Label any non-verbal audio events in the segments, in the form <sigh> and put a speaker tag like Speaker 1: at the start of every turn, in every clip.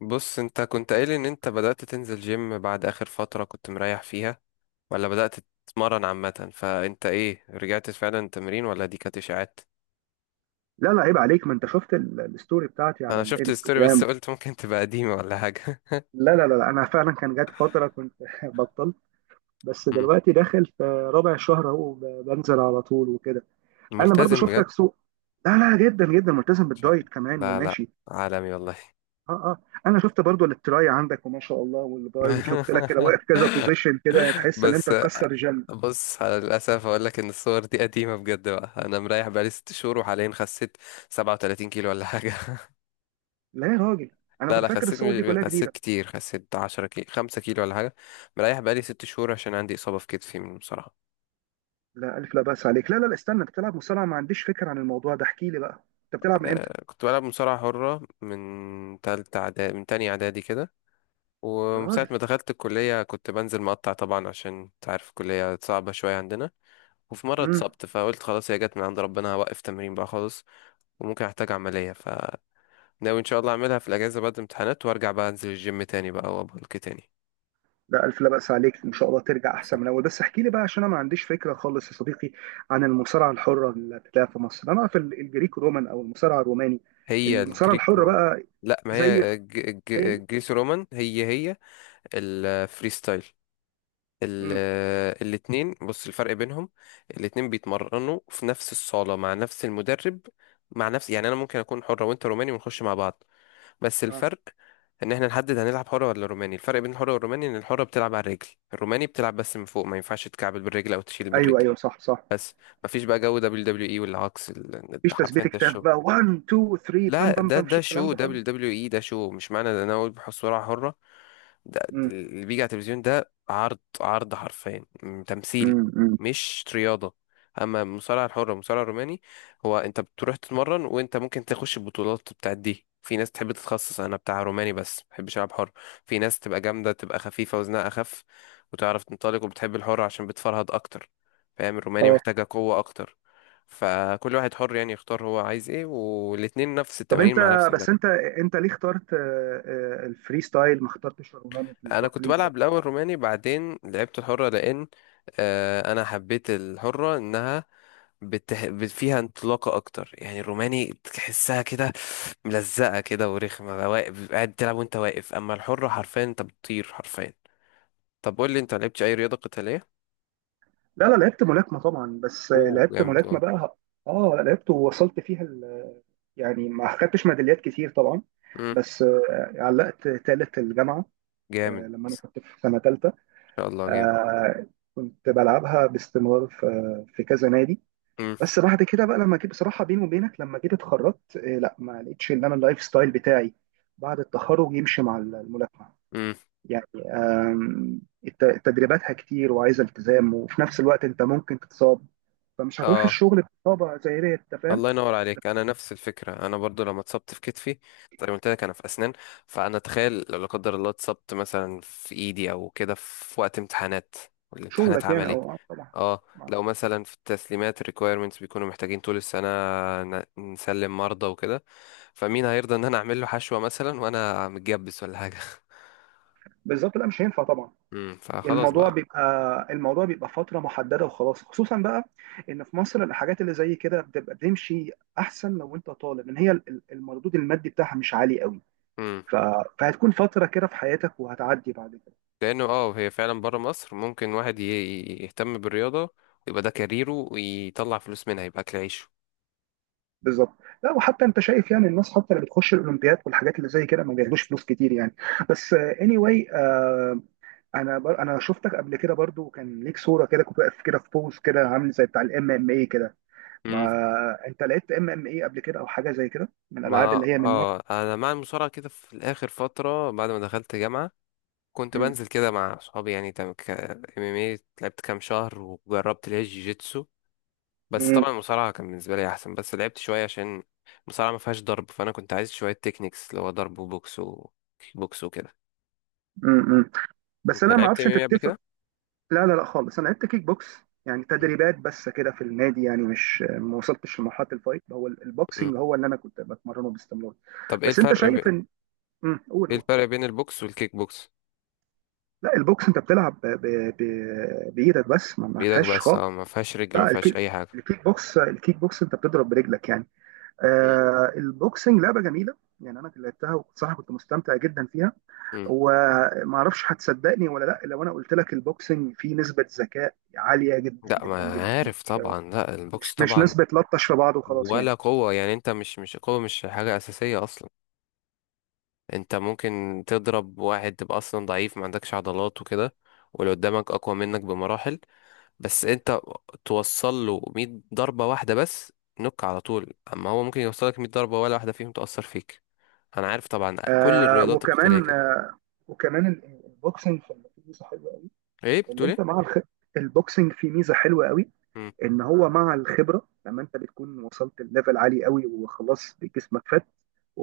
Speaker 1: بص، انت كنت قايل ان انت بدأت تنزل جيم بعد اخر فترة كنت مريح فيها، ولا بدأت تتمرن؟ عامة فانت ايه، رجعت فعلا تمرين، ولا دي كانت اشاعات؟
Speaker 2: لا لا، عيب عليك. ما انت شفت الستوري بتاعتي على
Speaker 1: انا شفت الستوري بس <laughs>
Speaker 2: الانستجرام.
Speaker 1: قلت ممكن تبقى قديمة ولا حاجة.
Speaker 2: لا لا لا، انا فعلا كان جات فتره كنت <laughs> بطلت. بس
Speaker 1: <laughs> مم.
Speaker 2: دلوقتي داخل في رابع شهر اهو بنزل على طول وكده. انا برضو
Speaker 1: ملتزم بجد.
Speaker 2: شفتك سوق. لا لا، جدا جدا ملتزم
Speaker 1: شاطر.
Speaker 2: بالدايت كمان
Speaker 1: لا لا.
Speaker 2: وماشي.
Speaker 1: عالمي والله.
Speaker 2: اه اه. انا شفت برضو التراي عندك وما شاء الله والباي، وشفت لك كده
Speaker 1: <laughs>
Speaker 2: واقف كذا بوزيشن، كده تحس ان انت
Speaker 1: بس.
Speaker 2: مكسر جيم.
Speaker 1: بص، على للأسف أقول لك إن الصور دي قديمة بجد بقى. أنا مريح بقالي 6 شهور، وحاليا خسيت 37 كيلو ولا حاجة.
Speaker 2: لا يا راجل، انا
Speaker 1: لا
Speaker 2: كنت
Speaker 1: لا،
Speaker 2: فاكر
Speaker 1: خسيت
Speaker 2: الصور دي كلها
Speaker 1: خسيت
Speaker 2: جديده.
Speaker 1: كتير، خسيت 10 كيلو 5 كيلو ولا حاجة. مريح بقالي 6 شهور عشان عندي إصابة في كتفي من المصارعة.
Speaker 2: لا، الف لا باس عليك. لا لا لا، استنى، انت بتلعب مصارعه؟ ما عنديش فكره عن الموضوع ده. احكي لي بقى، انت بتلعب من امتى؟
Speaker 1: آه، كنت بلعب مصارعة حرة من تالتة إعدادي، من تانية إعدادي كده.
Speaker 2: يا
Speaker 1: ومن ساعة
Speaker 2: راجل.
Speaker 1: ما دخلت الكلية كنت بنزل مقطع طبعا، عشان أنت عارف الكلية صعبة شوية عندنا. وفي مرة اتصبت، فقلت خلاص هي جت من عند ربنا، هوقف تمرين بقى خالص. وممكن أحتاج عملية، فناوي إن شاء الله أعملها في الأجازة بعد الامتحانات، وأرجع بقى أنزل الجيم تاني بقى وأبلك تاني.
Speaker 2: ده ألف لا بأس عليك، إن شاء الله ترجع أحسن من الأول. بس احكي لي بقى عشان أنا ما عنديش فكرة خالص يا صديقي، عن المصارعة الحرة اللي بتتلعب في مصر. أنا أعرف الجريك رومان أو المصارعة الروماني.
Speaker 1: هي
Speaker 2: المصارعة
Speaker 1: الجريك
Speaker 2: الحرة
Speaker 1: رومان.
Speaker 2: بقى
Speaker 1: لا، ما
Speaker 2: زي
Speaker 1: هي
Speaker 2: هي؟
Speaker 1: الجريس رومان هي هي الفريستايل.
Speaker 2: امم
Speaker 1: الاتنين، بص الفرق بينهم. الاتنين بيتمرنوا في نفس الصالة مع نفس المدرب، مع نفس يعني. انا ممكن اكون حرة وانت روماني ونخش مع بعض. بس
Speaker 2: آه.
Speaker 1: الفرق ان احنا نحدد هنلعب حرة ولا روماني. الفرق بين الحرة والروماني، ان الحرة بتلعب على الرجل، الروماني بتلعب بس من فوق، ما ينفعش تكعبل بالرجل او تشيل
Speaker 2: أيوه
Speaker 1: بالرجل.
Speaker 2: أيوه، صح صح.
Speaker 1: بس مفيش بقى جو دبليو دبليو اي والعكس، ده
Speaker 2: مفيش
Speaker 1: حرفيا
Speaker 2: تثبيت
Speaker 1: ده
Speaker 2: كتاف
Speaker 1: الشغل.
Speaker 2: بقى 1 2 3
Speaker 1: لا
Speaker 2: بام بام
Speaker 1: ده
Speaker 2: بام، مفيش
Speaker 1: ده
Speaker 2: الكلام
Speaker 1: شو،
Speaker 2: ده خالص.
Speaker 1: دبليو دبليو اي ده شو، مش معنى ان انا اقول بحصة حرة ده
Speaker 2: امم
Speaker 1: اللي بيجي على التلفزيون. ده عرض، عرض حرفيا، تمثيل،
Speaker 2: أمم.
Speaker 1: مش رياضة. اما المصارعة الحرة، المصارعة الروماني، هو انت بتروح تتمرن، وانت ممكن تخش البطولات بتاعت دي. في ناس تحب تتخصص، انا بتاع روماني بس ما بحبش العب حر. في ناس تبقى جامدة، تبقى خفيفة وزنها اخف، وتعرف تنطلق وبتحب الحر عشان بتفرهد اكتر. فاهم؟ الروماني
Speaker 2: اه.
Speaker 1: محتاجة قوة اكتر. فكل واحد حر يعني يختار هو عايز ايه، والاتنين نفس
Speaker 2: طب انت،
Speaker 1: التمارين مع نفس المدرب.
Speaker 2: بس انت انت ليه اخترت الفري ستايل، ما اخترتش الروماني في
Speaker 1: انا كنت
Speaker 2: التقليد ده؟
Speaker 1: بلعب الاول روماني، بعدين لعبت الحرة، لان انا حبيت الحرة انها فيها انطلاقة أكتر. يعني الروماني تحسها كده ملزقة كده ورخمة، واقف قاعد تلعب وأنت واقف، أما الحرة حرفيا أنت بتطير حرفيا. طب قول لي، أنت لعبتش أي رياضة قتالية؟
Speaker 2: لا لا، لعبت ملاكمة طبعا، بس
Speaker 1: أوه،
Speaker 2: لعبت
Speaker 1: جامد
Speaker 2: ملاكمة
Speaker 1: أه.
Speaker 2: بقى. اه لا، لعبت ووصلت فيها ال... يعني ما خدتش ميداليات كتير طبعا.
Speaker 1: مم،
Speaker 2: بس علقت تالت الجامعة.
Speaker 1: جامد إن
Speaker 2: لما انا كنت في سنة تالتة
Speaker 1: شاء الله، جامد.
Speaker 2: آه، كنت بلعبها باستمرار في كذا نادي.
Speaker 1: مم،
Speaker 2: بس بعد كده بقى، لما جيت بصراحة بيني وبينك، لما جيت اتخرجت لا ما لقيتش ان انا اللايف ستايل بتاعي بعد التخرج يمشي مع الملاكمة.
Speaker 1: مم،
Speaker 2: يعني آم، تدريباتها كتير وعايزة التزام، وفي نفس الوقت انت ممكن تتصاب، فمش هتروح
Speaker 1: أه.
Speaker 2: الشغل بطابع زي ديت، انت فاهم؟
Speaker 1: الله ينور عليك، انا نفس الفكره. انا برضو لما اتصبت في كتفي، زي ما قلت لك انا في اسنان، فانا تخيل لو لا قدر الله اتصبت مثلا في ايدي او كده في وقت امتحانات، والامتحانات
Speaker 2: شغلك يعني،
Speaker 1: عملي.
Speaker 2: او طبعا.
Speaker 1: اه،
Speaker 2: ما-
Speaker 1: لو مثلا في التسليمات الريكويرمنتس بيكونوا محتاجين طول السنه، نسلم مرضى وكده، فمين هيرضى ان انا اعمل له حشوه مثلا وانا متجبس ولا حاجه <laughs>
Speaker 2: بالظبط، لا مش هينفع طبعا.
Speaker 1: فخلاص
Speaker 2: الموضوع
Speaker 1: بقى.
Speaker 2: بيبقى الموضوع بيبقى فتره محدده وخلاص. خصوصا بقى ان في مصر الحاجات اللي زي كده بتبقى بتمشي احسن لو انت طالب، لان هي المردود المادي بتاعها مش عالي قوي.
Speaker 1: امم
Speaker 2: ف... فهتكون فتره كده في حياتك وهتعدي بعد كده.
Speaker 1: لانه اه، هي فعلا بره مصر ممكن واحد يهتم بالرياضه، يبقى ده كاريره ويطلع فلوس منها، يبقى اكل عيشه.
Speaker 2: بالظبط. لا، وحتى انت شايف يعني الناس حتى اللي بتخش الاولمبياد والحاجات اللي زي كده ما بياخدوش فلوس كتير يعني. بس اني anyway، واي، انا شفتك قبل كده برضو، كان ليك صوره كده كنت واقف كده في بوز كده عامل زي بتاع الام ام اي كده. ما
Speaker 1: مم.
Speaker 2: انت لعبت ام ام اي قبل كده، او حاجه زي كده من الالعاب
Speaker 1: ما
Speaker 2: اللي هي من نوع؟
Speaker 1: اه، انا مع المصارعه كده في الاخر فتره، بعد ما دخلت جامعه كنت
Speaker 2: مم.
Speaker 1: بنزل كده مع اصحابي. يعني تم ك ام ام اي، لعبت كام شهر وجربت اللي هي الجيجيتسو. بس طبعا
Speaker 2: مم.
Speaker 1: المصارعه كان بالنسبه لي احسن، بس لعبت شويه عشان المصارعه ما فيهاش ضرب، فانا كنت عايز شويه تكنيكس اللي هو ضرب وبوكس وكيك بوكس وكده.
Speaker 2: مم. بس
Speaker 1: انت
Speaker 2: انا ما
Speaker 1: لعبت ام
Speaker 2: اعرفش
Speaker 1: ام
Speaker 2: انت
Speaker 1: اي قبل
Speaker 2: تتفق.
Speaker 1: كده؟
Speaker 2: لا لا لا خالص، انا لعبت كيك بوكس، يعني
Speaker 1: مم.
Speaker 2: تدريبات بس كده في النادي يعني، مش ما وصلتش لمرحله الفايت. هو
Speaker 1: مم.
Speaker 2: البوكسنج هو اللي انا كنت بتمرنه باستمرار.
Speaker 1: طب
Speaker 2: بس انت شايف ان. مم. قول
Speaker 1: ايه
Speaker 2: قول.
Speaker 1: الفرق بين البوكس والكيك بوكس؟
Speaker 2: لا البوكس، انت بتلعب بايدك بس، ما
Speaker 1: بايدك
Speaker 2: فيهاش.
Speaker 1: بس، اه ما فيهاش رجل، ما
Speaker 2: لا
Speaker 1: فيهاش
Speaker 2: الكيك،
Speaker 1: اي حاجه.
Speaker 2: الكيك بوكس انت بتضرب برجلك يعني.
Speaker 1: مم.
Speaker 2: آه البوكسنج لعبه جميله يعني، انا كنت لعبتها وصراحه كنت مستمتع جدا فيها.
Speaker 1: مم.
Speaker 2: وما اعرفش هتصدقني ولا لا، لو انا قلت لك البوكسنج فيه نسبه ذكاء عاليه جدا
Speaker 1: لا،
Speaker 2: جدا
Speaker 1: ما
Speaker 2: جدا،
Speaker 1: عارف
Speaker 2: مش
Speaker 1: طبعا. لا
Speaker 2: مش,
Speaker 1: البوكس
Speaker 2: مش
Speaker 1: طبعا،
Speaker 2: نسبه لطش في بعض وخلاص يعني.
Speaker 1: ولا قوة يعني. انت مش قوة، مش حاجة أساسية أصلا. انت ممكن تضرب واحد تبقى أصلا ضعيف ما عندكش عضلات وكده، واللي قدامك أقوى منك بمراحل. بس انت توصل له 100 ضربة واحدة بس، نك على طول. أما هو ممكن يوصلك 100 ضربة، ولا واحدة فيهم تأثر فيك. أنا عارف طبعا كل
Speaker 2: آه
Speaker 1: الرياضات القتالية
Speaker 2: وكمان،
Speaker 1: كده.
Speaker 2: البوكسنج فيه ميزه حلوه قوي.
Speaker 1: ايه
Speaker 2: اللي
Speaker 1: بتقول
Speaker 2: انت
Speaker 1: ايه؟
Speaker 2: مع الخ... البوكسنج فيه ميزه حلوه قوي،
Speaker 1: مم،
Speaker 2: ان هو مع الخبره لما انت بتكون وصلت لليفل عالي قوي وخلاص، جسمك فات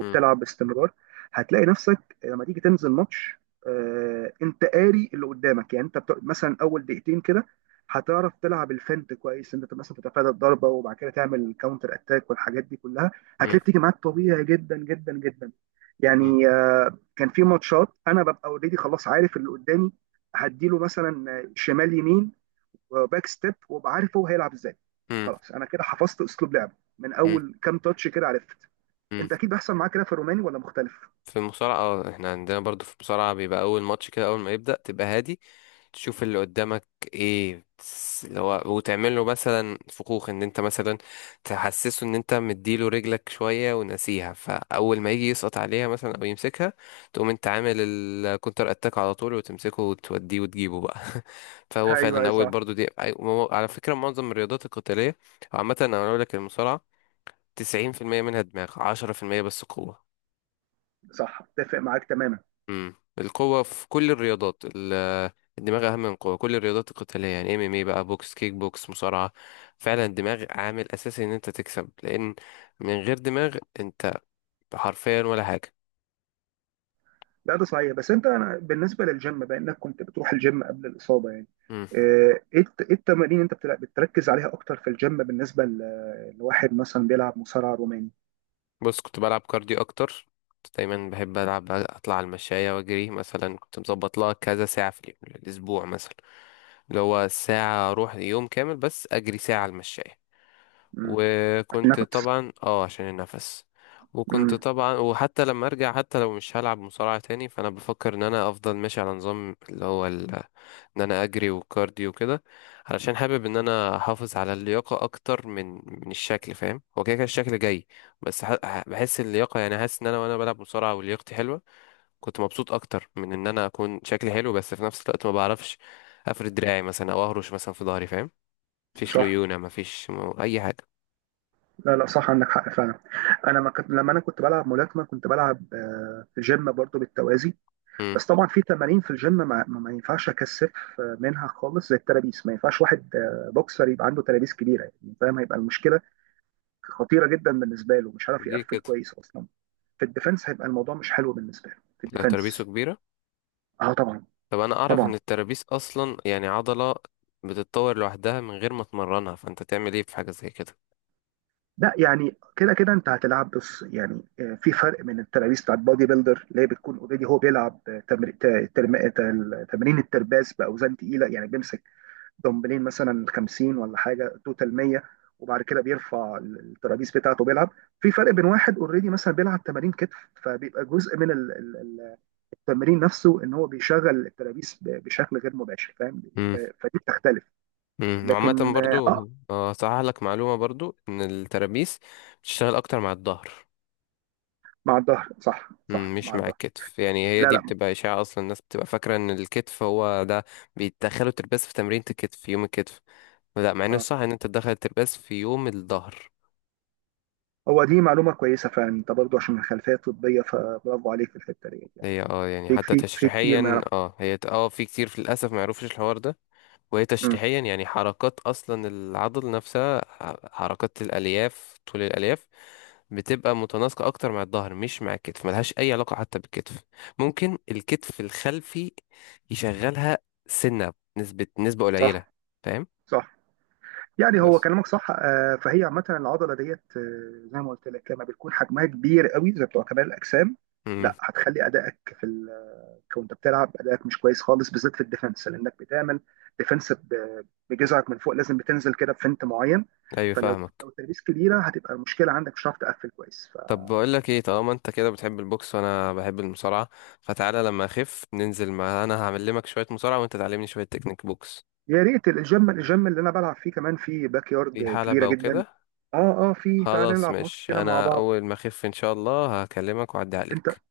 Speaker 1: مم،
Speaker 2: باستمرار، هتلاقي نفسك لما تيجي تنزل ماتش انت قاري اللي قدامك، يعني مثلا اول دقيقتين كده هتعرف تلعب الفنت كويس، انت مثلا تتفادى الضربه وبعد كده تعمل كاونتر اتاك والحاجات دي كلها، هتلاقي
Speaker 1: مم،
Speaker 2: بتيجي معاك طبيعي جدا جدا جدا.
Speaker 1: مم،
Speaker 2: يعني كان في ماتشات انا ببقى اوريدي خلاص عارف اللي قدامي، هديله مثلا شمال يمين وباك ستيب، وابقى عارف هو هيلعب ازاي.
Speaker 1: مم،
Speaker 2: خلاص انا كده حفظت اسلوب لعبه من
Speaker 1: مم،
Speaker 2: اول كام تاتش كده عرفت.
Speaker 1: مم.
Speaker 2: انت اكيد بيحصل معاك كده في الروماني ولا مختلف؟
Speaker 1: في المصارعة، اه احنا عندنا برضو في المصارعة بيبقى أول ماتش كده، أول ما يبدأ تبقى هادي، تشوف اللي قدامك اللي هو، وتعمل له مثلا فخوخ، ان انت مثلا تحسسه ان انت مديله رجلك شوية ونسيها، فاول ما يجي يسقط عليها مثلا او يمسكها، تقوم انت عامل الكونتر اتاك على طول وتمسكه وتوديه وتجيبه بقى <laughs> فهو فعلا
Speaker 2: ايوه
Speaker 1: اول،
Speaker 2: صح
Speaker 1: برضو دي على فكرة معظم الرياضات القتالية عامة، انا اقول لك المصارعة 90% منها دماغ، 10% بس قوة.
Speaker 2: صح، اتفق معاك تماما.
Speaker 1: القوة في كل الرياضات، الدماغ أهم من القوة. كل الرياضات القتالية يعني، ام ام اي بقى، بوكس، كيك بوكس، مصارعة، فعلا الدماغ عامل أساسي إن أنت تكسب، لأن من غير دماغ أنت حرفيا ولا حاجة.
Speaker 2: لا ده صحيح. بس أنا بالنسبه للجيم، بما انك كنت بتروح الجيم قبل الاصابه يعني،
Speaker 1: امم
Speaker 2: إيه التمارين انت بتركز عليها اكتر في الجيم بالنسبه لواحد مثلا بيلعب مصارعه روماني؟
Speaker 1: بص، كنت بلعب كارديو أكتر. كنت دايما بحب ألعب، أطلع على المشاية وأجري مثلا. كنت مظبط لها كذا ساعة في اليوم، الأسبوع مثلا، اللي هو ساعة أروح يوم كامل بس أجري ساعة على المشاية.
Speaker 2: مم. عشان
Speaker 1: وكنت
Speaker 2: نفس.
Speaker 1: طبعا اه عشان النفس. وكنت
Speaker 2: مم.
Speaker 1: طبعا، وحتى لما ارجع حتى لو مش هلعب مصارعة تاني، فانا بفكر ان انا افضل ماشي على نظام اللي هو ان انا اجري وكارديو وكده، علشان حابب ان انا احافظ على اللياقة اكتر من الشكل. فاهم؟ هو كده كده الشكل جاي، بس بحس اللياقة، يعني حاسس ان انا وانا بلعب مصارعة ولياقتي حلوة كنت مبسوط اكتر من ان انا اكون شكلي حلو. بس في نفس الوقت ما بعرفش افرد دراعي مثلا، او اهرش مثلا في ظهري. فاهم؟ مفيش
Speaker 2: صح.
Speaker 1: ليونة، مفيش اي حاجة.
Speaker 2: لا لا، صح، عندك حق فعلا. انا ما كنت لما انا كنت بلعب ملاكمه كنت بلعب في جيم برضو بالتوازي. بس طبعا في تمارين في الجيم ما ينفعش اكثف منها خالص، زي الترابيس ما ينفعش واحد بوكسر يبقى عنده ترابيس كبيره يعني، فاهم؟ هيبقى المشكله خطيره جدا بالنسبه له، مش عارف
Speaker 1: ليه
Speaker 2: يقفل
Speaker 1: كده؟
Speaker 2: كويس اصلا في الديفنس. هيبقى الموضوع مش حلو بالنسبه له في
Speaker 1: لو ترابيزه
Speaker 2: الديفنس.
Speaker 1: كبيرة؟
Speaker 2: اه طبعا
Speaker 1: طب أنا أعرف
Speaker 2: طبعا.
Speaker 1: إن الترابيز أصلا يعني عضلة بتتطور لوحدها من غير ما تمرنها، فأنت تعمل إيه في حاجة زي كده؟
Speaker 2: لا يعني، كده كده انت هتلعب، بص يعني في فرق من الترابيس بتاعت بادي بيلدر اللي هي بتكون اوريدي هو بيلعب تمرين الترباس باوزان تقيله، يعني بيمسك دمبلين مثلا 50 ولا حاجه توتال 100، وبعد كده بيرفع الترابيز بتاعته بيلعب. في فرق
Speaker 1: مم.
Speaker 2: بين واحد اوريدي مثلا بيلعب تمارين كتف، فبيبقى جزء من التمرين نفسه ان هو بيشغل الترابيز بشكل غير مباشر، فاهم؟
Speaker 1: امم
Speaker 2: فدي بتختلف.
Speaker 1: وعامة
Speaker 2: لكن
Speaker 1: برضو، هصحح لك معلومة برضو إن الترابيس بتشتغل أكتر مع الظهر.
Speaker 2: مع الظهر صح
Speaker 1: مم،
Speaker 2: صح،
Speaker 1: مش
Speaker 2: مع
Speaker 1: مع
Speaker 2: الظهر.
Speaker 1: الكتف يعني، هي
Speaker 2: لا
Speaker 1: دي
Speaker 2: لا
Speaker 1: بتبقى إشاعة أصلا. الناس بتبقى فاكرة إن الكتف هو ده بيتدخلوا الترباس في تمرينة الكتف في يوم الكتف، لا، مع إن
Speaker 2: اه.
Speaker 1: الصح إن أنت تدخل الترباس في يوم الظهر.
Speaker 2: هو دي معلومه كويسه فعلا، انت برضو عشان من خلفيه طبيه فبرافو عليك في الحته ديت يعني.
Speaker 1: هي اه يعني
Speaker 2: في
Speaker 1: حتى
Speaker 2: كتير، في كتير ما
Speaker 1: تشريحيا،
Speaker 2: يعرف.
Speaker 1: اه هي اه، في كتير، في للاسف ما يعرفوش الحوار ده. وهي
Speaker 2: مم،
Speaker 1: تشريحيا يعني، حركات اصلا العضل نفسها، حركات الالياف، طول الالياف بتبقى متناسقه اكتر مع الظهر، مش مع الكتف، ملهاش اي علاقه حتى بالكتف. ممكن الكتف الخلفي يشغلها سنه، نسبه قليله.
Speaker 2: صح
Speaker 1: فاهم؟
Speaker 2: صح. يعني هو
Speaker 1: بس.
Speaker 2: كلامك صح. فهي عامة العضلة ديت زي ما قلت لك، لما بتكون حجمها كبير قوي زي بتوع كمال الأجسام،
Speaker 1: امم
Speaker 2: لا هتخلي أدائك في... ال... وأنت بتلعب أدائك مش كويس خالص، بالذات في الديفنس، لأنك بتعمل ديفنس بجزعك من فوق، لازم بتنزل كده بفنت معين.
Speaker 1: ايوه،
Speaker 2: فلو
Speaker 1: فاهمك.
Speaker 2: لو الترابيز كبيرة هتبقى المشكلة عندك، مش هتعرف تقفل كويس.
Speaker 1: طب بقول لك ايه، طالما انت كده بتحب البوكس وانا بحب المصارعه، فتعالى لما اخف ننزل مع، انا هعلمك شويه مصارعه وانت تعلمني شويه تكنيك بوكس.
Speaker 2: فيا ريت، الجيم اللي أنا بلعب فيه كمان فيه باك
Speaker 1: في
Speaker 2: يارد كبيرة
Speaker 1: حلبه
Speaker 2: جدا.
Speaker 1: وكده.
Speaker 2: اه اه، فيه، تعالى
Speaker 1: خلاص
Speaker 2: نلعب ماتش
Speaker 1: ماشي،
Speaker 2: كده مع
Speaker 1: انا
Speaker 2: بعض.
Speaker 1: اول ما اخف ان شاء الله هكلمك واعدي
Speaker 2: انت
Speaker 1: عليك.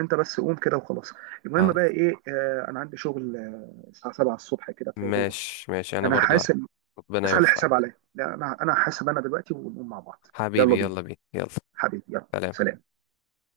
Speaker 2: انت بس قوم كده وخلاص. المهم بقى
Speaker 1: خلاص،
Speaker 2: ايه، انا عندي شغل الساعه 7 الصبح كده في دوبك.
Speaker 1: ماشي، انا
Speaker 2: انا
Speaker 1: برضو ه-.
Speaker 2: حاسب.
Speaker 1: ربنا
Speaker 2: بس خلي الحساب
Speaker 1: يوفقك.
Speaker 2: عليا، لا انا حاسب انا دلوقتي، ونقوم مع بعض. يلا
Speaker 1: حبيبي
Speaker 2: بينا
Speaker 1: يلا بينا، يلا.
Speaker 2: حبيبي، يلا
Speaker 1: سلام.
Speaker 2: سلام.